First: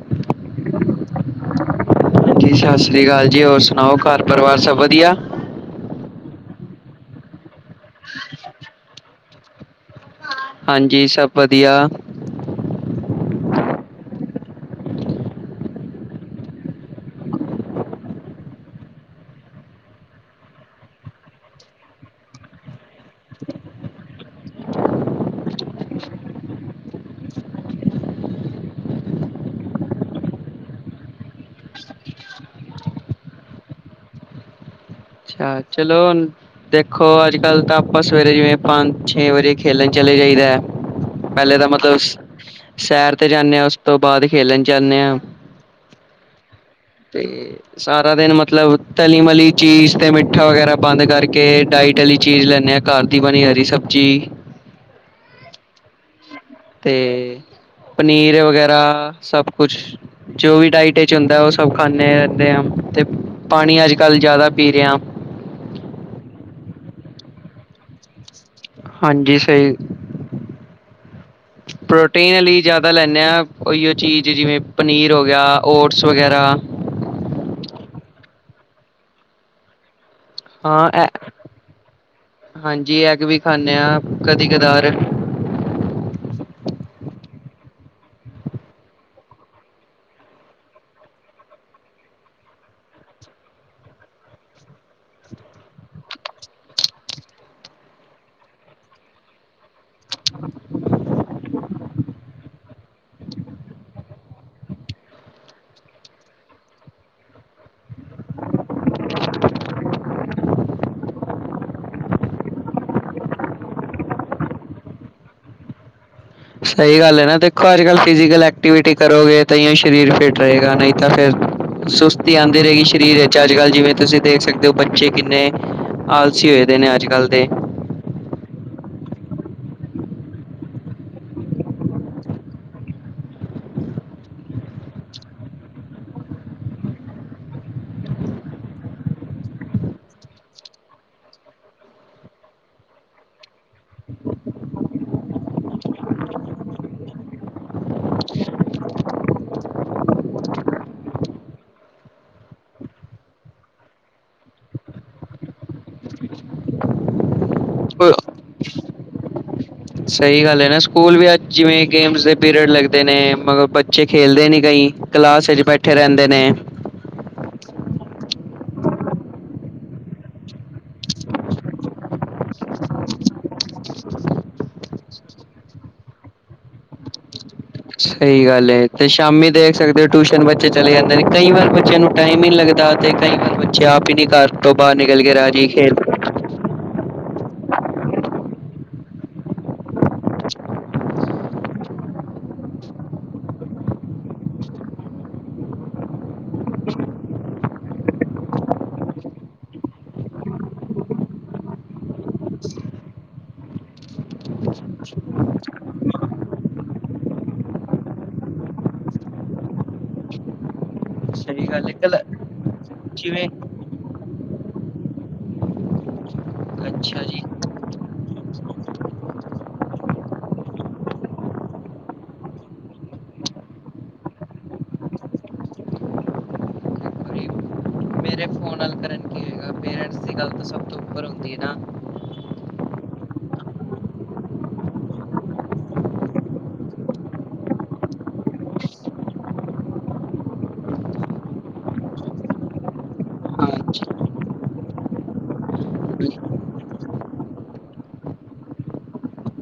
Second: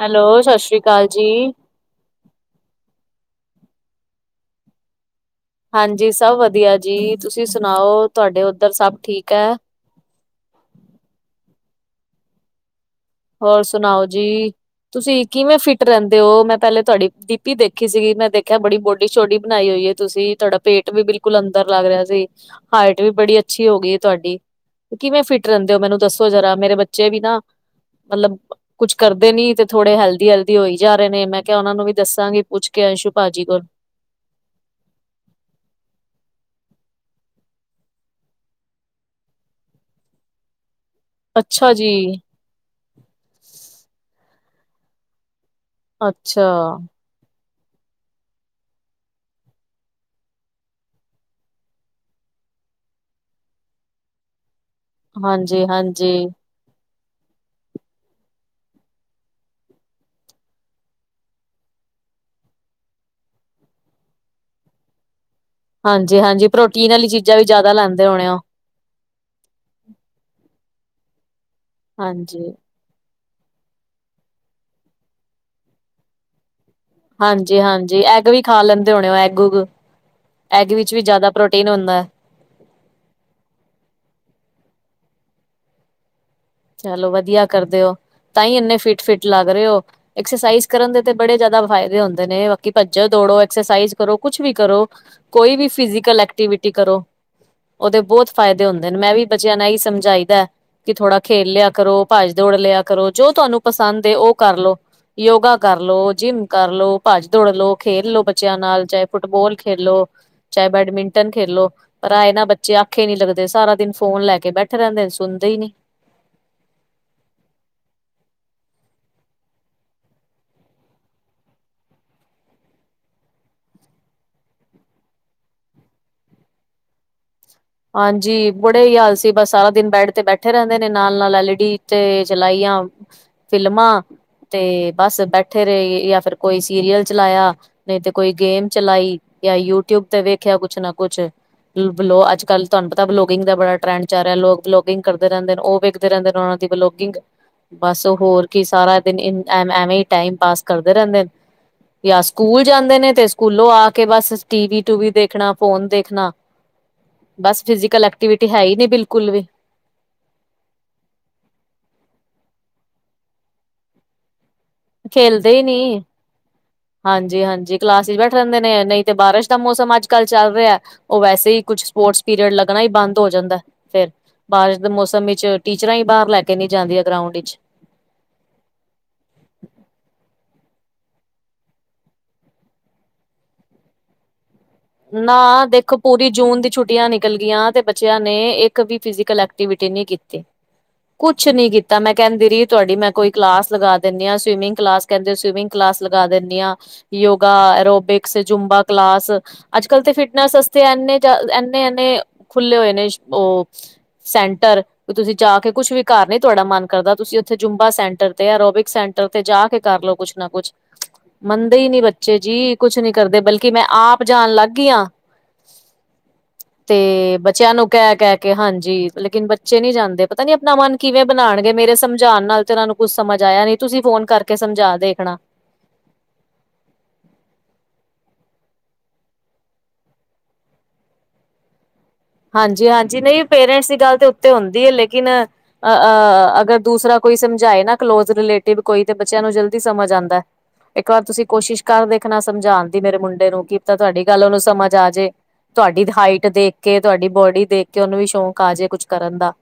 Hello, ਸਸ਼੍ਰੀ ਅਕਾਲ ਜੀ। ਹਾਂਜੀ, ਸਸ੍ਰੀ ਅਕਾਲ ਜੀ, ਹੋਰ ਸੁਣਾਓ ਘਰ ਪਰਿਵਾਰ ਸਭ ਵਧੀਆ। ਹਾਂਜੀ ਸਭ ਵਧੀਆ ਜੀ, ਤੁਸੀਂ ਸੁਨਾਓ, ਤੁਹਾਡੇ ਓਧਰ ਸਭ ਠੀਕ ਹੈ। ਹਾਂਜੀ, ਸਭ ਵਧੀਆ। ਹੋਰ, ਸੁਨਾਓ ਜੀ। ਤੁਸੀਂ ਕਿਵੇਂ ਫਿਟ ਰਹਿੰਦੇ ਓ? ਮੈਂ ਪੈਲੇ ਤੁਆਡੀ ਡਿਪੀ ਦੇਖੀ ਸੀਗੀ। ਮੈਂ ਦੇਖਿਆ ਬੜੀ ਬੋਡੀ ਸ਼ੋਡੀ ਬਣਾਈ ਹੋਈਏ। ਤੁਸੀਂ ਤੁਆਡਾ ਪੇਟ ਵੀ ਬਿਲਕੁਲ ਅੰਦਰ ਲੱਗ ਰੇਯਾ ਸੀ। ਹਾਈਟ ਵੀ ਬੜੀ ਅੱਛੀ ਹੋ ਗਈ ਏ ਤੁਆਡੀ। ਕਿਵੇਂ ਫਿੱਟ ਰੈਂਦੇ ਓ? ਮੈਨੂੰ ਦੱਸੋ ਜ਼ਰਾ, ਮੇਰੇ ਬੱਚੇ ਵੀ ਨਾ ਮਤਲਬ ਕੁਛ ਕਰਦੇ ਨੀ ਤੇ ਥੋੜੇ ਹੈਲਦੀ-ਹੈਲਦੀ ਹੋਈ ਜਾ ਰੇਨੇ, ਮੈਂ ਕੇਯਾ ਉਨਾਂ ਨੂੰ ਵੀ ਦੱਸਾਂਗੀ, ਪੁੱਛ ਕੇ ਅੰਸ਼ੂ ਭਾਜੀ ਕੋਲੋ। ਆ ਚਲੋ, ਹੁਨ ਦੇਖੋ, ਅੱਜ ਕੱਲ੍ਹ ਤਾਂ ਆਪਾਂ ਸਵੇਰੇ ਜਿਵੇਂ ਪੰਜ ਛੇ ਵਜੇ ਖੇਲਣ ਚਲੇ ਜਾਈਦਾ ਹੈ। ਪਹਿਲੇ ਤਾਂ ਅੱਛਾ ਜੀ, ਮਤਲਬ ਸੈਰ ਤੇ ਜਾਂਦੇ ਹਾਂ। ਉਸ ਤੋਂ ਬਾਅਦ ਖੇਲਣ ਜਾਂਦੇ ਹਾਂ। ਅੱਛਾ। ਤੇ ਸਾਰਾ ਦਿਨ ਮਤਲਬ ਤਲੀ ਮਲੀ ਚੀਜ਼ ਤੇ ਮਿੱਠਾ ਮਿਠਾ ਵਗੈਰਾ ਬੰਦ, ਕਰਕੇ ਡਾਇਟ ਵਾਲੀ ਚੀਜ਼ ਲੈਂਦੇ ਹਾਂ। ਘਰ ਦੀ ਬਣੀ ਹਹੀ ਸਬਜ਼ੀ ਹਾਂਜੀ-ਹਾਂਜੀ। ਤੇ ਪਨੀਰ ਵਗੈਰਾ ਸਭ ਕੁਛ। ਜੋ ਵੀ ਡਾਇਟ ਵਿੱਚ ਹੁੰਦਾ। ਉਹ ਸਭ ਖਾਂਦੇ ਰਹਿੰਦੇ ਆ। ਤੇ ਪਾਣੀ ਅੱਜ ਕੱਲ੍ਹ ਜ਼ਿਆਦਾ ਪੀ ਰਿਹਾ। ਹਾਂਜੀ- ਹਾਂਜੀ, ਪ੍ਰੋਟੀਨ ਵਾਲੀ ਚੀਜ਼ਾਂ ਵੀ ਜ਼ਿਆਦਾ ਲੈਂਦੇ ਹੋਣੇ ਉਹ। ਹਾਂਜੀ ਸਹੀ, ਪ੍ਰੋਟੀਨ ਹਾਂਜੀ। ਲਈ ਜ਼ਿਆਦਾ ੳ ਲੈਂਦੇ ਹਾਂ ਉਹੀਓ ਚੀਜ਼ ਜਿਵੇਂ ਪਨੀਰ ਹੋ ਗਿਆ। ਓਟਸ ਵਗੈਰਾ ਹਾਂਜੀ, ਹਾਂਜੀ ਐਗ ਵੀ ਖਾ ਲੈਂਦੇ ਹੋਣੇਓ। ਐਗ ਉਗ ਐਗ ਹਾਂ ਵਿੱਚ ਵੀ ਐ ਜ਼ਿਆਦਾ ਪ੍ਰੋਟੀਨ ਹੁੰਦਾ। ਹਾਂਜੀ ਐਗ ਵੀ ਖਾਂਦੇ ਹਾਂ। ਕਦੀ ਕਦਾਰ ਚਲੋ ਵਧੀਆ ਕਰਦੇ ਹੋ। ਤਾਂਹੀ ਇੰਨੇ ਫਿਟ- ਫਟ ਲੱਗ ਰਹੇ ਹੋ। ਐਕਸਰਸਾਈਜ਼ ਕਰਨ ਦੇ ਬੜੇ ਜ਼ਿਆਦਾ ਫਾਇਦੇ ਹੁੰਦੇ ਨੇ। ਬਾਕੀ ਭੱਜੋ, ਦੌੜੋ, ਐਕਸਰਸਾਈਜ ਕਰੋ ਕੁਛ ਵੀ ਕਰੋ। ਕੋਈ ਵੀ ਫਿਜ਼ਕਲ ਐਕਟੀਵਿਟੀ ਕਰੋ। ਉਹਦੇ ਬਹੁਤ ਫਾਇਦੇ ਹੁੰਦੇ ਨੇ। ਮੈਂ ਵੀ ਬੱਚਿਆਂ ਨਾਲ ਇਹੀ ਸਮਝ ਚਾਹੀਦਾ ਕਿ ਥੋੜਾ ਖੇਲ ਲਿਆ ਕਰੋ ਭੱਜ ਦੌੜ ਲਿਆ ਕਰੋ ਜੋ ਤੁਹਾਨੂੰ ਪਸੰਦ ਉਹ ਕਰ ਲੋ। ਯੋਗਾ ਕਰ ਲੋ, ਜਿੰਮ ਕਰ ਲੋ, ਭੱਜ ਦੌੜ ਲ ਲੋ, ਖੇਲ ਲੋ ਬੱਚਿਆਂ ਨਾਲ, ਚਾਹੇ ਫੁੱਟਬੋਲ ਖੇਲੋ ਚਾਹੇ ਬੈਡਮਿੰਟਨ ਖੇਲਲੋ। ਪਰ ਆਏ ਨਾ ਬੱਚੇ ਆਖੇ ਨੀ ਲੱਗਦੇ। ਸਾਰਾ ਦਿਨ ਫੋਨ ਲੈ ਕੇ ਬੈਠੇ ਰਹਿੰਦੇ ਸੁਣਦੇ ਹੀ ਨੀ। ਸਹੀ ਗੱਲ ਹੈ ਨਾ ਦੇਖੋ, ਅੱਜ ਕੱਲ੍ਹ ਫਿਜੀਕਲ ਐਕਟੀਵਿ ਕਰੋਗੇ ਤਾਂ ਹੀ ਸਰੀਰ ਫਿਟ ਰਹੇਗਾ। ਨਹੀਂ ਤਾਂ ਫਿਰ ਸੁਸਤੀ ਆਉਂਦੀ ਰਹੇਗੀ। ਸਰੀਰ ਵਿੱਚ ਅੱਜ ਕੱਲ੍ਹ ਜਿਵੇਂ, ਤੁਸੀਂ ਦੇਖ ਸਕਦੇ ਹੋ ਬੱਚੇ ਕਿੰਨੇ ਆਲਸੀ ਹੋਏ ਦੇ ਨੇ ਅੱਜ ਕੱਲ੍ਹ ਦੇ ਹਾਂਜੀ ਬੜੇ ਹੀ ਆਲਸੀ ਬਸ ਸਾਰਾ ਦਿਨ ਬੈਡ ਤੇ ਬੈਠੇ ਰਹਿੰਦੇ ਨੇ, ਨਾਲ ਨਾਲ ਐਲਈ ਡੀ ਤੇ ਚਲਾਈ ਆ ਫਿਲਮਾਂ ਤੇ ਬਸ ਬੈਠੇ ਰਹੇ ਜਾਂ ਫਿਰ ਕੋਈ ਸੀਰੀਅਲ ਚਲਾਇਆ ਨਹੀਂ ਤੇ ਕੋਈ ਗੇਮ ਚਲਾਈ ਜਾਂ ਯੂਟਿਊਬ ਤੇ ਵੇਖਿਆ ਕੁਛ ਨਾ ਕੁਛ ਲੋ ਅੱਜ ਕੱਲ ਤੁਹਾਨੂੰ ਪਤਾ ਬਲੋਗਿੰਗ ਦਾ ਬੜਾ ਟਰੈਂਡ ਚੱਲ ਰਿਹਾ ਲੋਕਲੋਗਿੰਗ ਕਰਦੇ ਰਹਿੰਦੇ ਉਹ ਵੇਖਦੇ ਰਹਿੰਦੇ ਉਹਨਾ ਦੀ ਬਲੋਗਿੰਗ ਬਸ ਹੋਰ ਕੀ ਸਾਰਾ ਦਿਨ ਐ ਐਵੇਂ ਹੀ ਟਾਈਮ ਪਾਸ ਕਰਦੇ ਰਹਿੰਦੇ ਨੇ। ਜਾਂ ਸਕੂਲ ਜਾਂਦੇ ਨੇ, ਤੇ ਸਕੂਲੋਂ ਆ ਕੇ ਬਸ ਟੀਵ ਟੂਵੀ ਦੇਖਣਾ ਫੋਨ ਦੇਖਣਾ ਬਸ ਫਿਜ਼ਕਲ ਐਕਟੀਵਿਟੀ ਹੈ ਹੀ ਨਹੀਂ ਬਿਲਕੁਲ ਵੀ। ਸਹੀ ਗੱਲ ਹੈ। ਨਾ ਸਕੂਲ ਵੀ ਅੱਜ ਜਿਵੇਂ ਗੇਮਸ ਦੇ ਪੀਰੀਅਡ ਲੱਗਦੇ ਨੇ, ਮਗਰ ਬੱਚੇ ਖੇਲਦੇ ਨਹੀਂ ਕਈ। ਕਲਾਸ ਚੇਲਦੇ ਵਿੱਚ ਹੀ ਬੈਠੇ ਨੀ। ਰਹਿੰਦੇ ਨੇ ਹਾਂਜੀ, ਹਾਂਜੀ ਕਲਾਸ ਚ ਬੈਠ ਰਹਿੰਦੇ ਨੇ, ਨਹੀਂ ਤੇ ਬਾਰਿਸ਼ ਦਾ ਮੌਸਮ ਅੱਜ ਕੱਲ੍ਹ ਚੱਲ ਰਿਹਾ। ਉਹ ਵੈਸੇ ਹੀ ਕੁੱਝ ਸਪੋਰਟਸ ਪੀਰੀਅਡ ਲੱਗਣਾ ਹੀ ਬੰਦ ਹੋ ਜਾਂਦਾ। ਫਿਰ ਬਾਰਿਸ਼ ਦੇ ਮੌਸਮ ਵਿੱਚ ਟੀਚਰਾਂ ਹੀ ਬਾਹਰ ਲੈ ਕੇ ਨੀ ਜਾਂਦੀਆਂ ਗਰਾਊਂਡ ਵਿੱਚ। ਸਹੀ ਗੱਲ ਹੈ। ਤੇ ਸ਼ਾਮੀ ਦੇਖ ਸਕਦੇ ਹੋ। ਟਿਊਸ਼ਨ ਬੱਚੇ ਚਲੇ ਜਾਂਦੇ ਨੇ, ਕਈ ਵਾਰ ਬੱਚਿਆਂ ਨੂੰ ਟਾਈਮ ਹੀ ਨੀ ਲੱਗਦਾ ਤੇ ਕਈ ਵਾਰ ਬੱਚੇ ਆਪ ਹੀ ਨੀ ਘਰ ਤੋਂ ਬਾਹਰ ਨਿਕਲ ਕੇ ਨਾ ਰਾਜੀ ਖੇਲ ਦੇਖੋ ਪੂਰੀ ਜੂਨ ਦੀ ਛੁੱਟੀਆਂ ਨੇ ਨਿਕਲ ਗਿਆਂ ਤੇ ਬੱਚਿਆਂ ਨੇ ਇੱਕ ਵੀ ਫਿਜ਼ਕਲ ਐਕਟੀਵਿਟੀ ਨਹੀਂ ਕੀਤੀ। ਕੁਛ ਨੀ ਕੀਤਾ ਮੈਂ ਕਹਿੰਦੀ ਰਹੀ ਤੁਹਾਡੀ ਮੈਂ ਕੋਈ ਕਲਾਸ ਲਗਾ ਦਿੰਦੀ ਹਾਂ ਸਵੀਮਿੰਗ ਕਲਾਸ ਕਹਿੰਦੇ ਸਵਿਮਿੰਗ ਕਲਾਸ ਲਗਾ ਦਿੰਦੀ ਆ ਯੋਗਾ ਅਰੋਬਿਕਸ ਜੂਬਾ ਕਲਾਸ ਅੱਜ ਕਲ ਤੇ ਫਿਟਨੈਸ ਵਸਤੇ ਇਨੇ ਇਨੇ ਐਨੇ ਖੁੱਲੇ ਹੋਏ ਨੇ ਉਹ ਸੈਂਟਰ ਤੁਸੀਂ ਜਾ ਕੇ, ਕੁਛ ਵੀ ਘਰ ਨ ਤੁਹਾਡਾ ਮਨ ਕਰਦਾ। ਤੁਸੀਂ ਉੱਥੇ ਜੁੰਬਾ ਸੈਂਟਰ ਤੇ, ਆ ਰੋਬਿਕ ਸ ਉਥੇ ਤੇ ਜਾ ਕੇ ਕਰਲੋ ਕੁਛ ਨਾ ਕੁੱਛ, ਸਹੀ ਮੰਨਦੇ ਹੀ ਗੱਲ ਹੈ ਨੀ ਕਲ ਬੱਚੇ ਜੀ। ਕੁਛ ਨੀ ਕਰਦੇ, ਜਿਵੇਂ ਬਲਕਿ ਮੈਂ ਆਪ ਜਾਣ ਲੱਗ ਗਈ ਹਾਂ। ਅੱਛਾ ਤੇ ਜੀ ਬੱਚਿਆਂ ਨੂੰ ਕਹਿ-ਕਹਿ ਕੇ ਹਾਂਜੀ, ਲੇਕਿਨ ਬੱਚੇ ਨੀ ਜਾਂਦੇ। ਪਤਾ ਨੀ ਆਪਣਾ ਮਨ ਕਿਵੇਂ ਬਣਾਉਣਗੇ, ਮੇਰੇ ਸਮਝਾਉਣ ਨਾਲ ਤੇ ੳਨਾਂ ਨੂੰ ਕੁੱਛ ਸਮਝ ਆਇਆ ਨੀ, ਤੁਸੀਂ ਫੋਨ ਕਰਕੇ ਸਮਝਾ ਦੇਖਣਾ। ਮੇਰੇ ਫੋਨ ਨਾਲ ਕਰਨ ਕੀ ਹੋਏਗਾ, ਪੇਰੈਂਟਸ ਦੀ ਗੱਲ ਤਾਂ ਸਭ ਤੋਂ ਉੱਪਰ ਹੁੰਦੀ ਹੈ ਨਾ। ਹਾਂਜੀ- ਹਾਂਜੀ ਨਹੀਂ, ਪੇਰੈਂਟਸ ਦੀ ਗੱਲ ਤੇ ਉੱਤੇ ਹੁੰਦੀ ਹੈ ਲੇਕਿਨ ਅਗਰ ਦੂਸਰਾ ਕੋਈ ਸਮਝਾਏ ਨਾ ਕਲੋਜ ਰਿਲੇਟਿਵ ਕੋਈ, ਤੇ ਬੱਚਿਆਂ ਨੂੰ ਜਲਦੀ ਸਮਝ ਆਉਂਦਾ। ਇੱਕ ਵਾਰ, ਤੁਸੀਂ ਕੋਸ਼ਿਸ਼ ਕਰ ਦੇਖਣਾ ਸਮਝਾਉਣ ਦੀ ਮੇਰੇ ਮੁੰਡੇ ਨੂੰ, ਕੀ ਪਤਾ ਹਾਂਜੀ ਤੁਹਾਡੀ ਗੱਲ ਉਹਨੂੰ ਸਮਝ ਆ ਜੇ। ਤੁਹਾਡੀ ਹਾਈਟ ਦੇ ਕੇ, ਤੁਹਾਡੀ ਬੋਡੀ ਦੇਖ ਕੇ, ਉਹਨੂੰ ਵੀ ਸ਼ੌਂਕ ਆ ਜੇ ਕੁਛ ਕਰਨ ਦਾ।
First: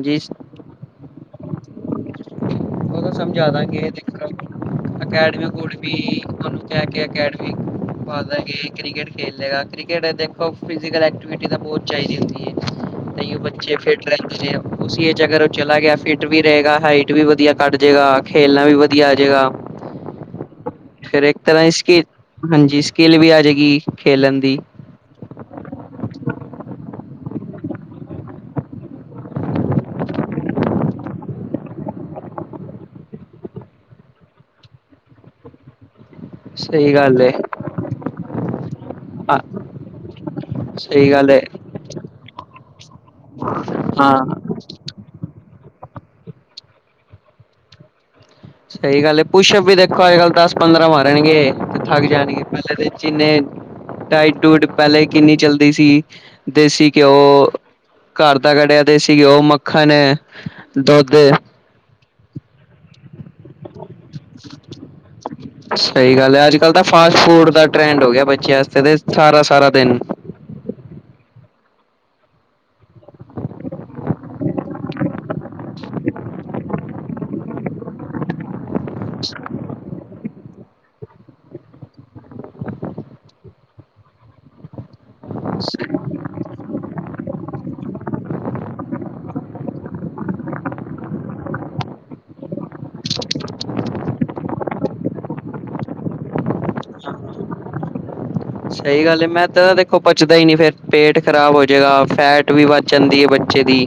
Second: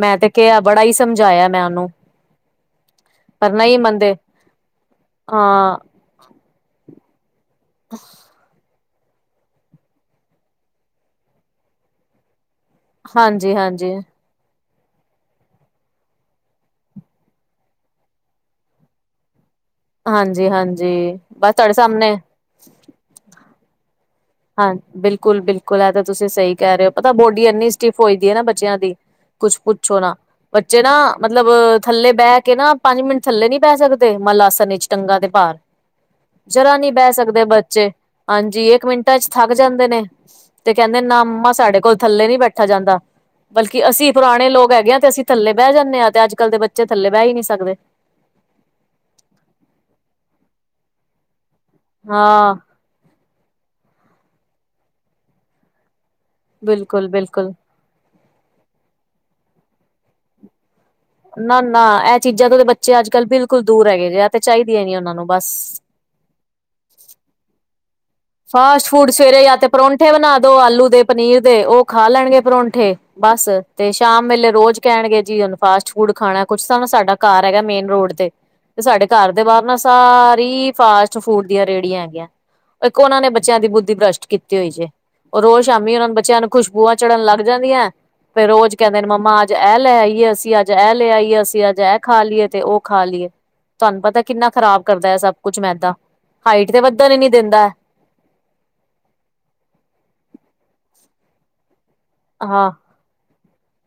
ਮੈਂ ਤੇ ਕਿਹਾ ਬੜਾ ਹੀ ਸਮਝਾਇਆ, ਮੈਂ ਉਹਨੂੰ। ਉਹਨੂੰ ਸਮਝਾ ਪਰ ਨਈ ਦਾਂਗੇ, ਦੇਖ ਮੰਨਦੇ ਅਕੈਡਮੀ-ਅਕੈਡਮੀ ਹਾਂ ਕੋਲ ਵੀ, ਮਨੂੰ ਕਹਿ ਕੇ ਅਡ ਪਤਾ- ਕ੍ਰਿਕਟ ਖੇਡ ਲੇਗਾ, ਕ੍ਰਿਕਟ ਦੇਖੋ ਫਿਸੀਕਲ ਐਕਟੀਵਿਟੀ ਤਾਂ, ਬਹੁਤ ਚਾਹੀਦੀ ਹੁੰਦੀ ਹੈ। ਤਾਂਹੀੳ ਹਾਂਜੀ ਬੱਚੇ ਹਾਂਜੀ ਫਿਟ ਰਹਿ ਅਗਰ ਉਹ ਚਲਾ ਗਿਆ, ਫਿਟ ਵੀ ਰਹੇਗਾ, ਹਾਈਟ ਵੀ ਵਧੀਆ ਕੱਢ ਜੇਗਾ, ਖੇਲਣਾ ਵੀ ਵਧੀਆ ਆ ਜੇਗਾ। ਹਾਂਜੀ -ਹਾਂਜੀ, ਫਿਰ ਇੱਕ ਬਸ ਤਰ੍ਹਾਂ ਦੀ ਤੁਹਾਡੇ ਸਕਿੱਲ ਸਾਹਮਣੇ ਹਾਂਜੀ, ਸਕਿੱਲ ਵੀ ਆ ਜਾਏਗੀ ਖੇਲਣ ਦੀ। ਬਿਲਕੁਲ-ਬਿਲਕੁਲ, ਐ ਤਾਂ ਤੁਸੀਂ ਸਹੀ ਕਹਿ ਰਹੇ ਹੋ, ਪਤਾ ਬੋਡੀ ਇੰਨੀ ਸਟਿਫ ਹੋਈ ਦੀ ਹੈ ਨਾ, ਬੱਚਿਆਂ ਦੀ ਕੁਛ ਪੁੱਛੋ ਨਾ। ਬੱਚੇ ਨਾ ਮਤਲਬ, ਥੱਲੇ ਬਹਿ ਕੇ ਨਾ, ਪੰਜ ਮਿੰਟ ਥੱਲੇ ਨਹੀਂ ਬਹਿ ਸਕਦੇ, ਮੱਲ ਆਸਨ 'ਚ ਟੰਗਾ ਦੇ ਭਾਰ। ਜਰਾ ਨਹੀਂ ਸਹੀ ਬਹਿ ਗੱਲ ਏ ਸਕਦੇ ਬੱਚੇ, ਹਾਂਜੀ ਇੱਕ ਮਿੰਟ ਵਿਚ ਹਾਂ ਥੱਕ ਜਾਂਦੇ ਨੇ, ਤੇ ਕਹਿੰਦੇ ਸਹੀ ਨਾ ਗੱਲ ਏ ਮੰਮਾ, ਸਾਡੇ ਕੋਲ ਥੱਲੇ ਨਹੀ ਬੈਠਾ ਜਾਂਦਾ। ਬਲਕਿ ਅਸੀਂ ਹਾਂ ਪੁਰਾਣੇ ਲੋਕ ਹੈਗੇ ਹਾਂ, ਤੇ ਅਸੀਂ ਥੱਲੇ ਬਹਿ ਜਾਂਦੇ ਹਾਂ। ਤੇ ਅੱਜ ਕੱਲ੍ਹ ਦੇ ਬੱਚੇ, ਥੱਲੇ ਬਹਿ ਹੀ ਨਹੀ ਸਕਦੇ। ਸਹੀ ਗੱਲ ਹੈ, ਪੁਸ਼ਪ ਵੀ ਦੇਖੋ ਅੱਜ ਕੱਲ, ਦਸ ਪੰਦਰਾਂ ਮਾਰਨਗੇ, ਥੱਕ ਜਾਣਗੇ। ਹਾਂ ਪਹਿਲੇ ਜਿੰਨੇ ਡਾਈਟ-ਡੂਟ, ਪਹਿਲੇ ਕਿੰਨੀ ਚੱਲਦੀ ਸੀ, ਦੇਸੀ ਬਿਲਕੁਲ ਘਿਓ ਬਿਲਕੁਲ ਘਰ ਦਾ ਕਢਿਆ ਤੇ ਦੇਸੀ ਘਿਓ, ਮੱਖਣ ਤੇ ਦੁੱਧ ਨਾ, ਇਹ ਚੀਜ਼ਾਂ ਤੋਂ ਬੱਚੇ ਅੱਜ ਕੱਲ੍ਹ ਬਿਲਕੁਲ ਦੂਰ ਹੈਗੇ ਜੇ, ਆ ਤੇ ਚਾਹੀਦੀਆਂ ਨੀ ਉਹਨਾਂ ਨੂੰ ਬਸ। ਸਹੀ ਗੱਲ ਹੈ, ਅੱਜ ਕੱਲ ਤਾਂ ਫਾਸਟੂਡ ਦਾ ਟਰੈਂਡ ਹੋ ਗਿਆ। ਬੱਚਿਆਂ ਵਾਸਤੇ ਤੇ ਫਾਸਟ-ਫੂਡ ਸਵੇਰੇ ਸਾਰਾ ਜਾਂ ਤੇ ਸਾਰਾ ਦਿਨ ਪਰੌਂਠੇ ਬਣਾ ਦੋ, ਆਲੂ ਦੇ ਪਨੀਰ ਦੇ, ਉਹ ਖਾ ਲੈਣਗੇ ਪਰੌਂਠੇ ਬਸ, ਤੇ ਸ਼ਾਮ ਵੇਲੇ ਰੋਜ਼ ਕਹਿਣਗੇ ਜੀ ਨੂੰ ਫਾਸਟ ਫੂਡ ਖਾਣਾ। ਕੁਛ ਤਾਂ ਨਾ ਸਾਡਾ ਘਰ ਹੈਗਾ, ਮੇਨ ਰੋਡ ਤੇ ਤੇ ਸਾਡੇ ਘਰ ਦੇ ਬਾਹਰ ਨਾ, ਸਾਰੀ ਫਾਸਟ ਫੂਡ ਦੀਆਂ ਰੇਹੜੀਆਂ ਹੈਗੀਆਂ। ਇੱਕ ਉਹਨਾਂ ਨੇ, ਬੱਚਿਆਂ ਦੀ ਬੁੱਧੀ ਬ੍ਰਸ਼ਟ ਕੀਤੀ ਹੋਈ ਜੇ। ਉਹ ਰੋਜ਼ ਸ਼ਾਮੀ ਉਹਨਾਂ ਨੇ, ਬੱਚਿਆਂ ਨੂੰ ਖੁਸ਼ਬੂਆਂ ਚੜ੍ਹਨ ਲੱਗ ਜਾਂਦੀਆਂ। ਫੇਰ ਰੋਜ਼ ਕਹਿੰਦੇ ਨੇ, ਮੰਮਾ ਅੱਜ ਇਹ ਲੈ ਆਈਏ ਅਸੀਂ, ਅੱਜ ਇਹ ਲੈ ਆਈਏ, ਅਸੀਂ ਅੱਜ ਇਹ ਖਾ ਲਈਏ, ਤੇ ਉਹ ਖਾ ਲਈਏ। ਤੁਹਾਨੂੰ ਪਤਾ, ਕਿੰਨਾ ਖ਼ਰਾਬ ਕਰਦਾ ਹੈ ਸਭ ਕੁਛ ਮੈਂਦਾਂ, ਹਾਈਟ ਤੇ ਵੱਧ ਨ ਨੀ ਦਿੰਦਾ। ਸਹੀ ਗੱਲ ਮੈਦਾ ਦੇਖੋ ਪਚਦਾ ਹੀ ਨੀ, ਫੇਰ ਪੇਟ ਖ਼ਰਾਬ ਹੋ ਜਏਗਾ, ਫੈਟ ਵੀ ਹਾਂ ਵੱਧ-' ਚੰਦੀ ਹੈ, ਬੱਚੇ ਦੀ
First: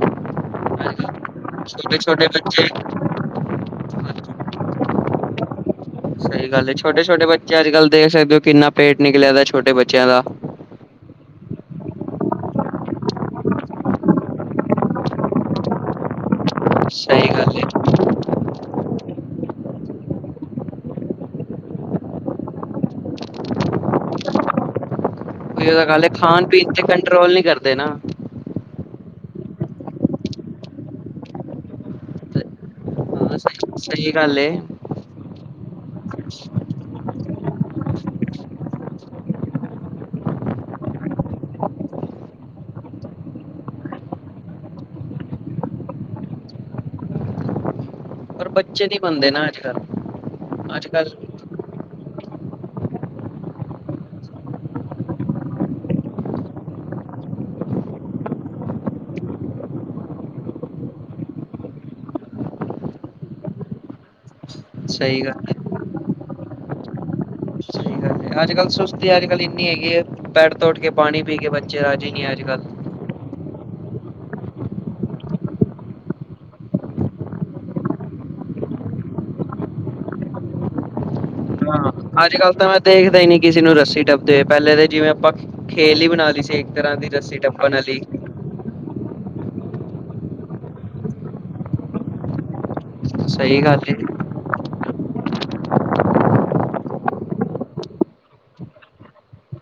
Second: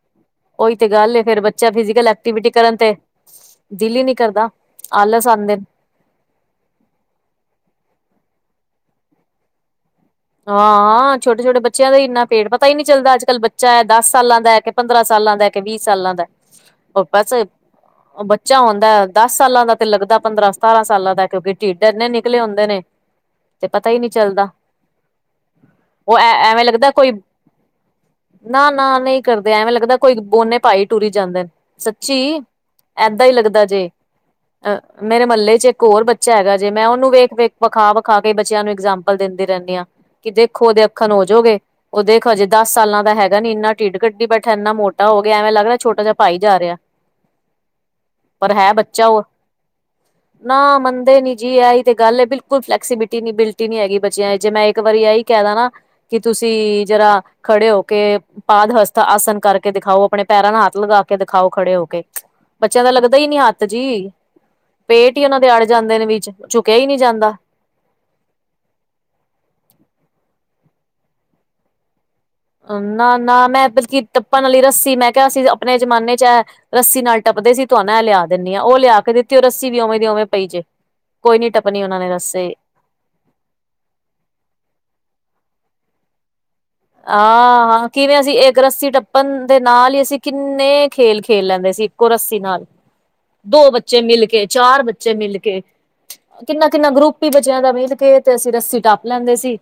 ਉਹੀ ਤੇ ਗੱਲ ਹੈ ਫੇਰ, ਬੱਚਾ ਛੋਟੇ ਫਿਜ਼ਕਲ ਛੋਟੇ ਐਕਟੀਵਿਟੀ ਬੱਚੇ ਕਰਨ ਤੇ ਦਿਲ ਹੀ ਨਹੀਂ ਕਰਦਾ, ਆਲਸ ਆਂਦੇ ਨੇ। ਸਹੀ ਗੱਲ, ਛੋਟੇ-ਛੋਟੇ ਬੱਚੇ ਅੱਜ ਕੱਲ੍ਹ ਦੇਖ ਸਕਦੇ ਹੋ, ਕਿੰਨਾ ਪੇਟ ਨਿਕਲਿਆ ਦਾ, ਛੋਟੇ ਬੱਚਿਆਂ ਦਾ। ਹਾਂ-ਹਾਂ, ਛੋਟੇ-ਛੋਟੇ ਬੱਚਿਆਂ ਦਾ ਈ ਇੰਨਾ ਪੇਟ, ਪਤਾ ਈ ਨ੍ਹੀਂ ਚੱਲਦਾ ਅੱਜ-ਕੱਲ੍ਹ ਬੱਚਾ ਐ ਦੱਸ ਸਾਲਾਂ ਦਾ, ਕੇ ਪੰਦਰਾਂ ਸਾਲਾਂ ਦਾ, ਕੇ ਵੀਹ ਸਾਲਾਂ ਦਾ। ਉਹ ਸਹੀ ਬਸ, ਉਹ ਬ ਗੱਲ ਹੈ ਬੱਚਾ ਹੂਦਾਂ ਦਸ ਸਾਲਾਂ ਦਾ ਤੇ ਲੱਗਦਾ ਪੰਦਰਾਂ-ਸਤਾਰਾਂ ਸਾਲਾਂ ਦਾ। ਕਿਉਂਕਿ, ਢਿੱਡ ਇੰਨੇ ਨਿਕਲੇ ਹੁੰਦੇ ਨੇ। ਤੇ ਪਤਾ ਈ ਨ੍ਹੀਂ ਚੱਲਦਾ। ਤੇ ਉਹੀ ਗੱਲ ਏ। ਉਹ ਐ ਖਾਣ-ਪੀਣ ਤੇ ਕੰਟਰੋਲ ਨੀ ਕਰਦੇ ਨਾ। ਨਾ-ਨਾ ਨਹੀਂ ਕਰਦੇ। ਐਵੇਂ ਲੱਗਦਾ ਕੋਈ ਬੋਨੇ ਭਾਈ ਟੁਰੀ ਜਾਂਦੇ ਨੇ, ਸੱਚੀ। ਐਦਾਂ ਈ ਹਾਂ ਲੱਗਦਾ ਸਹੀ ਜੇ। ਸਹੀ ਗੱਲ ਏ ਅ ਮੇਰੇ ਮੱਲੇ 'ਚ ਇੱਕ ਹੋਰ ਬੱਚਾ ਹੈਗਾ ਜੇ। ਮੈਂ ਉਹਨੂੰ ਵੇਖ-ਵੇਖ, ਵਿਖਾ-ਵਿਖਾ ਕੇ, ਬੱਚਿਆਂ ਨੂੰ ਇਗਜਾਮਪਲ ਦਿੰਦੀ ਰਹਿੰਨੀ ਆ। ਕਿ ਦੇਖੋ ਉਹਦੇ ਅੱਖਣ ਹੋਜੇਗੇ। ਉਹ ਦੇਖ, ਹਜੇ ਦਸ ਸਾਲਾਂ ਦਾ ਹੈਗਾ ਨੀ। ਇੰਨਾ ਢਿੱਡ ਕੱਢੀ ਬੈਠਾ, ਇੰਨਾ ਮੋਟਾ ਹੋ ਗਿਆ। ਐਵੇਂ ਲੱਗਦਾ ਛੋਟਾ ਜਿਹਾ ਭਾਈ ਜਾ ਰਿਹਾ। ਪਰ ਹੈ ਬੱਚੇ ਨਹੀਂ ਬੱਚਾ ਉਹ। ਮੰਨਦੇ ਨਾ ਅੱਜ ਕੱਲ੍ਹ ਨਾ ਅੱਜ ਮੰਨਦੇ ਨੀ ਕੱਲ੍ਹ ਜੀ ਐਈ ਤੇ ਗੱਲ ਏ। ਬਿਲਕੁਲ ਫਲੈਕਸੀਬਿਟੀ ਨੀ, ਬਿਲਟੀ ਨੀ ਹੈਗੀ ਬੱਚਿਆਂ 'ਚ। ਜੇ ਮੈਂ ਇੱਕ ਵਾਰੀ ਐਈ ਕਹਿ ਦਾ ਨਾ ਕੀ ਤੁਸੀਂ ਜ਼ਰਾ ਖੜੇ ਹੋ ਕੇ ਪਾਦ ਹਸਥਾ ਆਸਨ ਕਰਕੇ ਦਿਖਾਓ। ਆਪਣੇ ਪੈਰਾਂ ਨਾਲ ਹੱਥ ਲਗਾ ਕੇ ਦਿਖਾਓ, ਖੜੇ ਹੋ ਕੇ। ਬੱਚਿਆਂ ਦਾ ਲੱਗਦਾ ਈ ਨੀ ਹੱਥ ਜੀ। ਪੇਟ ਸਹੀ ਈ ਉਹਨਾ ਗੱਲ ਦੇ ਹੈ ਅੜ ਜਾਂਦੇ ਨੇ ਵਿੱਚ, ਝੁਕਿਆ ਈ ਨ੍ਹੀਂ ਜਾਂਦਾ। ਸਹੀ ਗੱਲ ਏ। ਅੱਜ-ਕੱਲ ਸੁਸਤੀ, ਅੱਜ-ਕੱਲ ਇੰਨੀ ਹੈਗੀ ਐ। ਬੈਡ ਤੋ ਉੱਠ ਕੇ ਪਾਣੀ ਪੀ ਕੇ ਬੱਚੇ ਰਾਜ਼ੀ ਨ੍ਹੀਂ ਅੱਜ-ਕੱਲ। ਨਾ-ਨਾ, ਮੈਂ ਬਲਕਿ ਟੱਪਣ ਆਲੀ ਰੱਸੀ, ਮੈਂ ਕਿਹਾ ਅਸੀ ਆਪਣੇ ਜਮਾਨੇ 'ਚ ਐ ਰੱਸੀ ਨਾਲ ਟੱਪਦੇ ਸੀ। ਤੁਵਾ ਨਾ ਐਹ ਲਿਆ ਦਿੰਨੀ ਆ। ਉਹ ਲਿਆ ਕੇ ਦਿੱਤੀ, ਉਹ ਰੱਸੀ ਵੀ ਉਵੇਂ ਦੀ ਉਵੇਂ ਪਈ ਜੇ। ਕੋਈ ਨੀ ਟੱਪਨੀ ਹਾਂ ਉਹਨਾਂ ਨੇ ਅੱਜ ਰੱਸੇ। ਕੱਲ੍ਹ ਤਾਂ ਮੈਂ ਦੇਖਦਾ ਈ ਨੀ ਕਿਸੇ ਨੂੰ ਰੱਸੀ ਟੱਪਦੇ ਹੋਏ। ਪਹਿਲੇ ਤੇ ਜਿਵੇਂ ਆਪਾਂ, ਖੇਲ ਈ ਬਣਾ ਲਈ ਸੀ ਇਕ। ਆਹ ਹਾਂ, ਕਿਵੇਂ ਅਸੀ ਇੱਕ ਰੱਸੀ ਟੱਪ ਪਨ ਦੇ ਨਾਲ ਈ, ਅਸੀਂ ਕਿੰਨੇ ਖੇਲ-ਖੇਲ ਲੈਂਦੇ ਸੀ ਇੱਕੋ ਰੱਸੀ ਨਾਲ। ਸਹੀ ਦੋ ਗੱਲ ਏ ਬੱਚੇ ਮਿਲ ਕੇ, ਚਾਰ ਬੱਚੇ ਬੱਚੇ ਮਿਲ ਕੇ। ਕਿੰਨਾ-ਕਿੰਨਾ ਗਰੁੱਪ ਈ, ਬੱਚਿਆਂ ਦਾ ਮਿਲ ਕੇ ਤੇ ਅਸੀਂ ਰੱਸੀ ਟੱਪ ਲੈਂਦੇ ਸੀ।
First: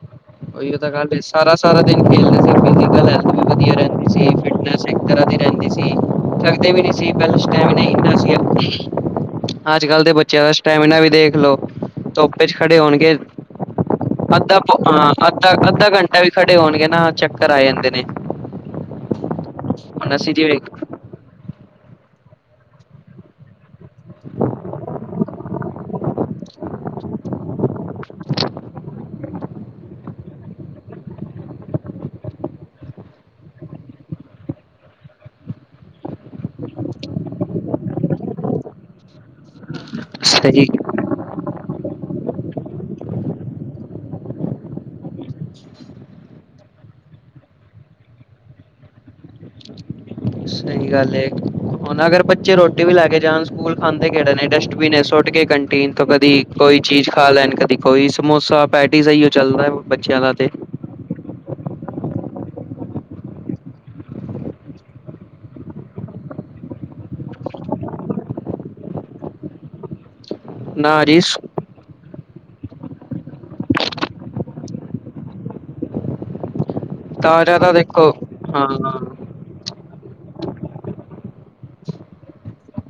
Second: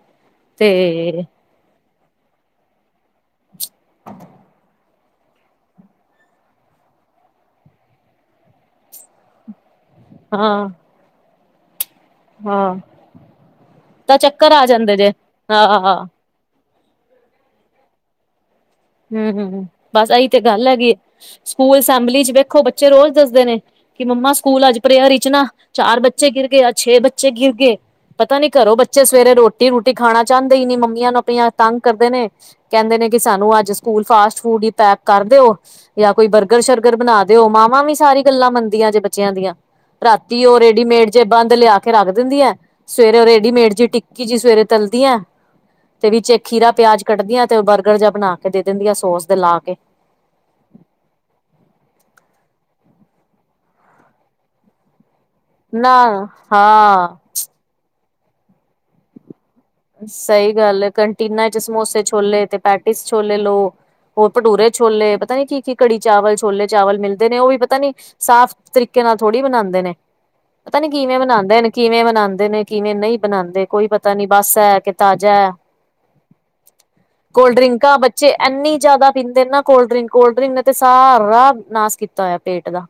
ਉਈਓ ਤਾਂ ਗੱਲ ਏ। ਤੇ ਸਾਰਾ-ਸਾਰਾ ਦਿਨ ਖੇਲਦੇ ਸੀ। [unintelligible] ਵਧੀਆ ਰਹਿੰਦੀ ਸੀ ਫਿਟਨੈਂਸ। ਇੱਕ ਤਰ੍ਹਾਂ ਦੀ ਰਹਿੰਦੀ ਸੀ। ਥੱਕਦੇ ਵੀ ਨੀ ਸੀ। ਪਹਿਲੇ ਸਟੈਮਿਨਾ ਈ ਇੰਨਾ ਸੀ। ਅੱਜ-ਕੱਲ੍ਹ ਦੇ ਬੱਚਿਆਂ ਦਾ ਹਾਂ ਸਟੈਮੀਨਾ ਵੀ ਦੇਖ ਲੋ ਧੁੱਪ 'ਚ ਹਾਂ ਖੜੇ ਹੋਣਗੇ, ਤਾਂ ਚੱਕਰ ਅੱਧਾ ਆ ਪੌ ਜਾਂਦੇ ਜੇ ਅ ਅੱਧਾ ਹਾਂ ਘੰਟਾ ਵੀ ਖੜੇ ਹੋਣਗੇ ਨਾ, ਚੱਕਰ ਆ ਜਾਂਦੇ ਨੇ। ਹੂੰ-ਹੂੰ, ਬਸ ਹੁਣ ਇਹੀ ਅਸੀਂ ਤੇ ਜਿਵੇਂ ਗੱਲ ਹੈਗੀ ਏ। ਸਕੂਲ ਅਸੈਂਬਲੀ 'ਚ ਵੇਖੋ, ਬੱਚੇ ਰੋਜ਼ ਦੱਸਦੇ ਨੇ ਕਿ ਮੰਮਾ ਸਕੂਲ ਅੱਜ ਪ੍ਰੇਅਰ 'ਚ ਨਾ, ਚਾਰ ਬੱਚੇ ਗਿਰ ਗੇ ਅ ਛੇ ਬੱਚੇ ਗਿਰ ਗੇ। ਪਤਾ ਨੀ ਘਰੋ ਬੱਚੇ ਸਵੇਰੇ ਰੋਟੀ-ਰੂਟੀ ਖਾਣਾਂ ਚਾਹੁੰਦੇ ਈ ਨੀ। ਮੰਮੀਆਂ ਨੂੰ ਆਪਨੀਆਂ ਨੂੰ ਤੰਗ ਕਰਦੇ ਨੇ। ਕਹਿੰਦੇ ਨੇ ਕਿ, ਸਾਨੂੰ ਅੱਜ ਸਕੂਲ ਫਾਸਟ-ਫੂਡ ਈ ਪੈਕ ਕਰ ਦਿਓ। ਜਾਂ ਕੋਈ ਬਰਗਰ-ਸ਼ਰਗਰ ਬਣਾ ਦਿਓ। ਮਾਵਾਂ ਵੀ ਸਾਰੀ ਗੱਲਾਂ ਮੰਨਦੀਆਂ ਜੇ ਬੱਚਿਆਂ ਦੀਆਂ। ਰਾਤੀ ਉਹ ਸਹੀ ਰੇਡੀਮੇਡ ਜੇ ਬੰਦ ਲਿਆ ਕੇ ਰੱਖ ਦਿੰਦੀ ਐ। ਸਵੇਰੇ ਉਹ ਰੇਡੀਮੇਡ ਜੀ, ਟਿੱਕੀ ਜਿਹੀ ਸਵੇਰੇ ਤਲਦੀ ਐ ਤੇ ਵਿੱਚ ਇੱਕ ਖੀਰਾ, ਪਿਆਜ ਕੱਟਦੀਆਂ ਤੇ ਉਹ ਬਰਗਰ ਜਾਂ ਬਣਾ ਕੇ ਦੇ ਦਿੰਦੀਆਂ, ਸੋਸ ਦਾ ਲਾ ਕੇ। ਸਹੀ ਗੱਲ ਏ। ਹੁਣ ਅਗਰ ਬੱਚੇ ਰੋਟੀ ਵੀ ਲੈ ਕੇ ਜਾਣ ਸਕੂਲ, ਖਾਂਦੇ ਕਿਹੜਾ ਨੇ। ਡਸਟਬਿਨ 'ਚ ਸੁੱਟ ਕੇ ਕੰਟੀਨ ਨਾ ਤੋਂ ਕਦੀ ਕੋਈ ਚੀਜ਼ ਹਾਂ ਖਾ ਲੈਣ। ਕਦੀ ਕੋਈ ਸਮੋਸਾ, ਪੈਟੀ ਸਹੀਓ ਚੱਲਦਾ ਓ। ਸਹੀ ਗੱਲ ਏ। ਕੰਟੀਨਾਂ 'ਚ ਸਮੋਸੇ ਛੋਲੇ ਤੇ ਪੈਟਿਸ ਛੋਲੇ ਲੋ। ਹੋਰ ਭਟੂਰੇ ਛੋਲੇ, ਪਤਾ ਨੀ ਕੀ-ਕੀ, ਕੜੀ-ਚਾਵਲ, ਛੋਲੇ-ਚਾਵਲ ਮਿਲਦੇ ਨੇ। ਉਹ ਵੀ ਪਤਾ ਨੀ ਸਾਫ਼ ਤਰੀਕੇ ਨਾਲ ਥੋੜ੍ਹੀ ਬਣਾਂਦੇ ਨੇ। ਪਤਾ ਨੀ ਨਾ ਕਿਵੇਂ ਜੀ ਬਨਾਂਦੇ ਨੇ, ਕਿਵੇਂ ਬਨਾਂਦੇ ਨੇ। ਕਿਵੇਂ ਨਹੀਂ ਬਨਾਂਦੇ, ਕੋਈ ਪਤਾ ਨੀ ਬੱਸ ਐ ਕੇ ਤਾਜ਼ਾ ਐ। ਤਾਜ਼ਾ ਤਾਂ ਕੋਲ-ਡਰਿੰਕਾਂ ਦੇਖੋ ਬੱਚੇ ਹਾਂ ਐਂਨੀ ਜ਼ਿਆਦਾ ਪੀਂਦੇ ਨਾ ਕੋਲਡਰਿੰਕ, ਕੋਲਡਰਿੰਕ ਨੇ ਤੇ ਸਾਰਾ ਨਾਸ ਕੀਤਾ ਹੋਇਆ ਪੇਟ ਦਾ।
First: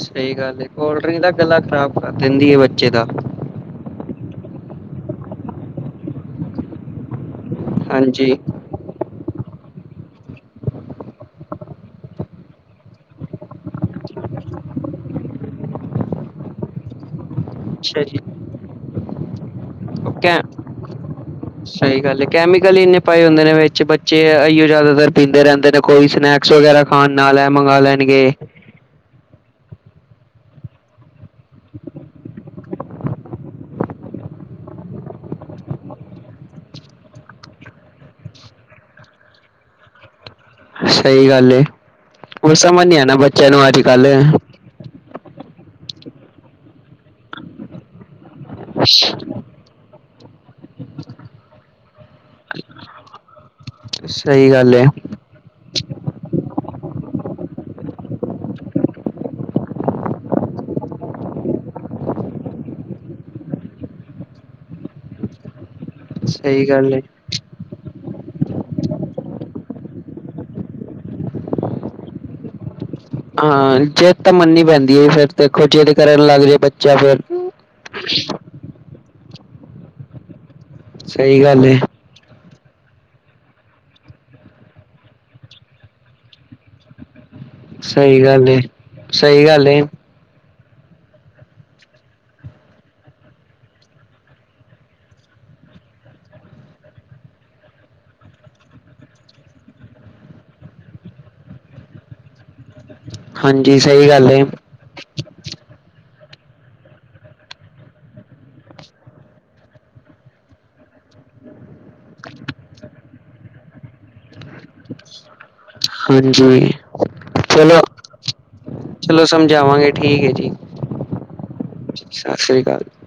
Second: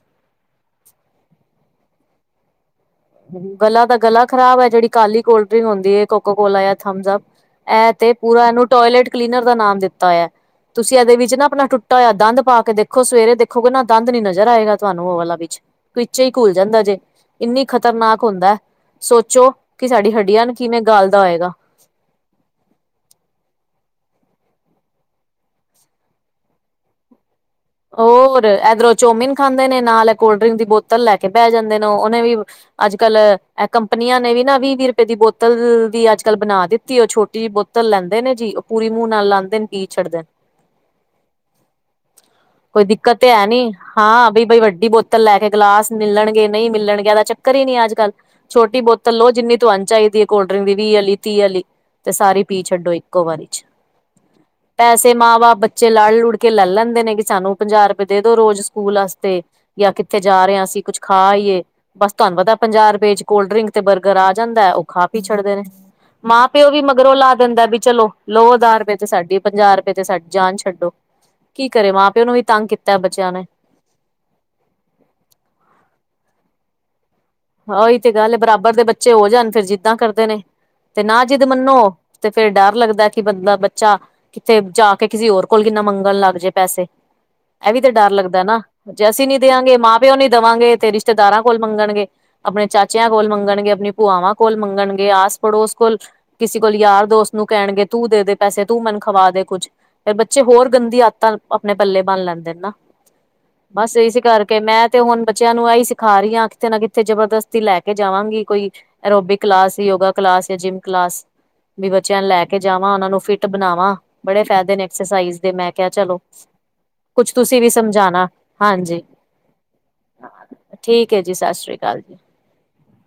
ਸਹੀ ਗੱਲ ਹੇ, ਕੋਲਡ ਡ੍ਰਿੰਕ ਦਾ ਗਲਾ ਖ਼ਰਾਬ ਕਰ ਦਿੰਦੀ ਹੈ ਬੱਚੇ ਦਾ। ਗਲਾ ਦਾ ਗਲਾ ਖਰਾਬ ਹੈ, ਜਿਹੜੀ ਕਾਲੀ ਕੋਲਡ ਡਰਿੰਕ ਹੁੰਦੀ ਹੈ। ਕੋਕੋ ਕੋਲਾ ਜਾਂ ਥਮਸ ਅਪ ਇਹ ਤੇ ਹਾਂਜੀ ਪੂਰਾ, ਇਹਨੂੰ ਟੋਇਲੇਟ ਕਲੀਨਰ ਦਾ ਨਾਮ ਦਿੱਤਾ ਹੈ। ਤੁਸੀਂ ਏਦੇ ਵਿੱਚ ਨਾ ਆਪਣਾ ਟੁੱਟਾ ਹੋਇਆ ਦੰਦ ਪਾ ਕੇ ਦੇਖੋ, ਸਵੇਰੇ ਦੇਖੋਗੇ ਨਾ ਦੰਦ ਨੀ ਨਜ਼ਰ ਆਏਗਾ ਤੁਆਨੂੰ ਓ ਵਾਲਾ ਵਿੱਚ ਵਿੱਚ ਹੀ ਘੁਲ ਜਾਂਦਾ ਜੇ, ਇੰਨੀ ਅੱਛਾ ਜੀ ਖਤਰਨਾਕ ਹੁੰਦੈ, ਸੋਚੋ ਕਿ ਸਾਡੀ ਹੱਡੀਆਂ ਨੂੰ ਕਿਵੇਂ ਗਾਲ ਦਾ ਹੋਏਗਾ ਸਈ ਗੱਲ ਹੈ, ਕੈਮੀਕਲ ਈ ਇੰਨੇ ਪਾਏ ਹੁੰਦੇ ਨੇ ਵਿੱਚ, ਬੱਚੇ ਏਈਓ ਜ਼ਿਆਦਾਤਰ ਪੀਂਦੇ ਰਹਿੰਦੇ ਨੇ, ਕੋਈ ਸਨੈਕਸ ਵਗੈਰਾ ਹਾਂ, ਨਾਲੈ ਏਹ ਮੰਗਾਲਾ ਹੋਰ, ਏਧਰੋਂ ਚੋਮਿਨ ਖਾਂਦੇ ਨੇ, ਨਾਲ ਏ ਕੋਲਡ-ਡਰਿੰਕ ਦੀ ਬੋਤਲ ਲੈਕੇ ਬੈ ਜਾਂਦੇ ਨੇ, ਓਨੇ ਵੀ ਅੱਜ-ਕੱਲ, ਏਹ ਕੰਪਨੀਆਂ ਨੇ ਵੀ ਨਾ, ਵੀਹ-ਵੀਹ ਰੁਪਏ ਦੀ ਬੋਤਲ ਵੀ ਅੱਜ-ਕੱਲ ਬਣਾ ਦਿੱਤੀ। ਓ ਛੋਟੀ ਜੀ ਬੋਤ ਬੋਤਲ ਲੈਂਦੇ ਨੇ ਜੀ, ਓ ਪੂਰੀ ਮੂੰਹ ਨਾਲ ਲਾਂਦੇ ਨੇ ਪੀ ਛੱਡਦੇ ਨੇ। ਸਹੀ ਗੱਲ ਹੈ। ਕੋਈ ਦਿੱਕਤ ਤੇ ਹੈ ਨੀ, ਕੱਲ ਹਾਂ ਬਈ-ਬਈ ਵੱਡੀ ਬੋਤ ਬੋਤਲਤ ਲੈਕੇ, ਗਲਾਸ ਮਿਲਣਗੇ ਨਈਂ ਮਿਲਣਗੇ, ਏਦਾ ਚੱਕਰ ਈ ਨਈਂ ਏ ਅੱਜ-ਕੱਲ। ਛੋਟੀ ਬੋਤਲ ਲੋ, ਜਿੰਨੀ ਤੁਆਨੂੰ ਚਾਈਦੀ ਏ। ਕੋਲਡ-ਡਰਿੰਕ ਦੀ, ਵੀਹ ਆਲੀ ਤੀਹ ਆਲੀ, ਤੇ ਸਾਰੀ ਪੀ ਛੱਡੋ ਇੱਕੋ ਵਾਰੀ ਚ। ਸਹੀ ਗੱਲ ਏ ਪੈਸੇ ਮਾਂ-ਬਾਪ, ਬੱਚੇ ਲੜ-ਲੁੜ ਕੇ ਲੈ ਲੈਂਦੇ ਨੇ, ਕਿ ਸਾਨੂੰ ਪੰਜਾਹ ਰੁਪਏ ਦੇ ਦੋ ਰੋਜ਼ ਸਕੂਲ ਆਸਤੇ, ਜਾਂ ਕਿੱਥੇ ਜਾ ਰਏ ਆਂ, ਅਸੀਂ ਕੁੱਛ ਖਾ ਆਈਏ। ਬਸ ਤੁਆਨੂੰ ਪਤੈ ਪੰਜਾਹ ਰੁਪਏ ਵਿਚ ਕੋਲਡ-ਡਰਿੰਕ ਤੇ ਬਰਗਰ ਆ ਜਾਂਦਾ। ਉ ਖਾ ਪੀ ਛੱਡਦੇ ਨੇ। ਸਹੀ ਮਾਂ-ਪਿਓ ਵੀ ਗੱਲ ਏ ਮਗਰੋ ਲਾ ਦੇਂਦਾ ਵੀ ਚਲੋ। ਲੋ ਦਸ ਰੁਪਏ ਤੇ ਸਾਡੀ, ਪੰਜਾਹ ਰੁਪਏ ਤੇ ਸਾਡੀ ਜਾਨ ਛੱਡੋ, ਕੀ ਕਰੇ ਮਾਂ-ਪਿਓ ਨੂੰ ਵੀ ਤੰਗ ਕੀਤਾ ਬੱਚਿਆ ਹਾਂ, ਜਿੱਦ ਮੰਨੀ ਪੈਂਦੀ ਫੇਰ, ਦੇਖੋ ਜਿੱਦ ਕਰਨ ਲੱਗ ਜੇ ਬੱਚਾ ਫੇਰ। ਹਾਂ ਓਹੀ ਤੇ ਗੱਲ ਹੈ, ਬਰਾਬਰ ਦੇ ਬੱਚੇ ਹੋ ਜਾਣ ਫੇਰ ਜਿੱਦਾਂ ਕਰਦੇ ਨੇ, ਤੇ ਨਾ ਸਹੀ ਜਿੱਦ ਗੱਲ ਮੰਨੋ ਏ ਤੇ ਫੇਰ ਡਰ ਲੱਗਦਾ। ਕਿ ਬੰਦਾ ਬੱਚਾ ਕਿਤੇ ਜਾ ਕੇ, ਕਿਸੇ ਹੋਰ ਕੋਲ ਕਿੰਨਾ ਮੰਗਣ ਲੱਗ ਜੇ ਪੈਸੇ ਏਹ ਵੀ ਤੇ ਡਰ ਸਹੀ ਲੱਗਦੈ ਗੱਲ ਏ ਨਾ, ਜੇ ਅਸੀਂ ਨੀ ਸਹੀ ਗੱਲ ਦੇਆਂਗੇ, ਏ ਮਾਂ-ਪਿਓ ਨੀ ਦਵਾਂਗੇ ਤੇ, ਰਿਸ਼ਤੇਦਾਰਾਂ ਕੋਲ ਮੰਗਣਗੇ ਆਪਣੇ ਚਾਚਿਆਂ ਕੋਲ ਮੰਗਣਗੇ। ਆਪਣੀ ਭੂਆਵਾਂ ਕੋਲ ਮੰਗਣਗੇ। ਆਸ-ਪੜੋਸ ਕੋਲ ਕਿਸੀ ਕੋਲ ਯਾਰ ਦੋਸਤ ਨੂੰ ਕੈਣਗੇ, ਤੂੰ ਦੇ ਦੇ ਪੈਸੇ, ਤੂੰ ਮੇਨੂ ਖਵਾ ਦੇ ਕੁੱਛ ਫੇਰ ਬੱਚੇ ਹੋਰ ਗੰਦੀ ਆਦਤਾਂ, ਆਪਣੇ ਪੱਲੇ ਬਣ ਲੈਂਦੇ ਨੇ ਨਾ ਹਾਂਜੀ ਬਸ ਸਹੀ ਇਸ ਗੱਲ ਏ ਕਰਕੇ, ਮੈਂ ਤੇ ਹੁਣ ਬੱਚਿਆਂ ਨੂੰ ਐਈ ਸਿਖਾ ਰਈ ਆਂ। ਕਿਤੇ ਨਾ ਕਿਤੇ ਤੇ ਜਬਰਦਸਤੀ ਲੈ ਕੇ ਜਾਵਾਂਗੀ, ਕੋਈ ਅਰੋਬਿਕ-ਕਲਾਸ, ਯੋਗਾ-ਕਲਾਸ ਜਾਂ ਜਿੰਮ-ਕਲਾਸ ਵੀ ਬੱਚਿਆਂ ਨੂੰ ਲੈ ਕੇ ਜਾਵਾਂ, ਓਨਾਂ ਨੂੰ ਫਿਟ ਬਣਾਵਾਂ, ਬੜੇ ਫੈਦੇ ਨੇ ਐਕਸਰਸਾਈਜ਼ ਦੇ ਮੈਂ ਮੈਂ ਕਿਆ ਚਲੋ, ਹਾਂਜੀ ਕੁਛ ਤੁਸੀਂ ਵੀ ਚਲੋ ਸਮਝਾਣਾ, ਹਾਂਜੀ। ਚਲੋ ਸਮਝਾਵਾਂਗੇ ਠੀਕ ਹੈ ਜੀ ਠੀਕ ਹੈ ਜੀ, ਸਤਿ ਸ੍ਰੀ ਅਕਾਲ। ਜੀ। ਸਤਿ ਸ੍ਰੀ ਅਕਾਲ।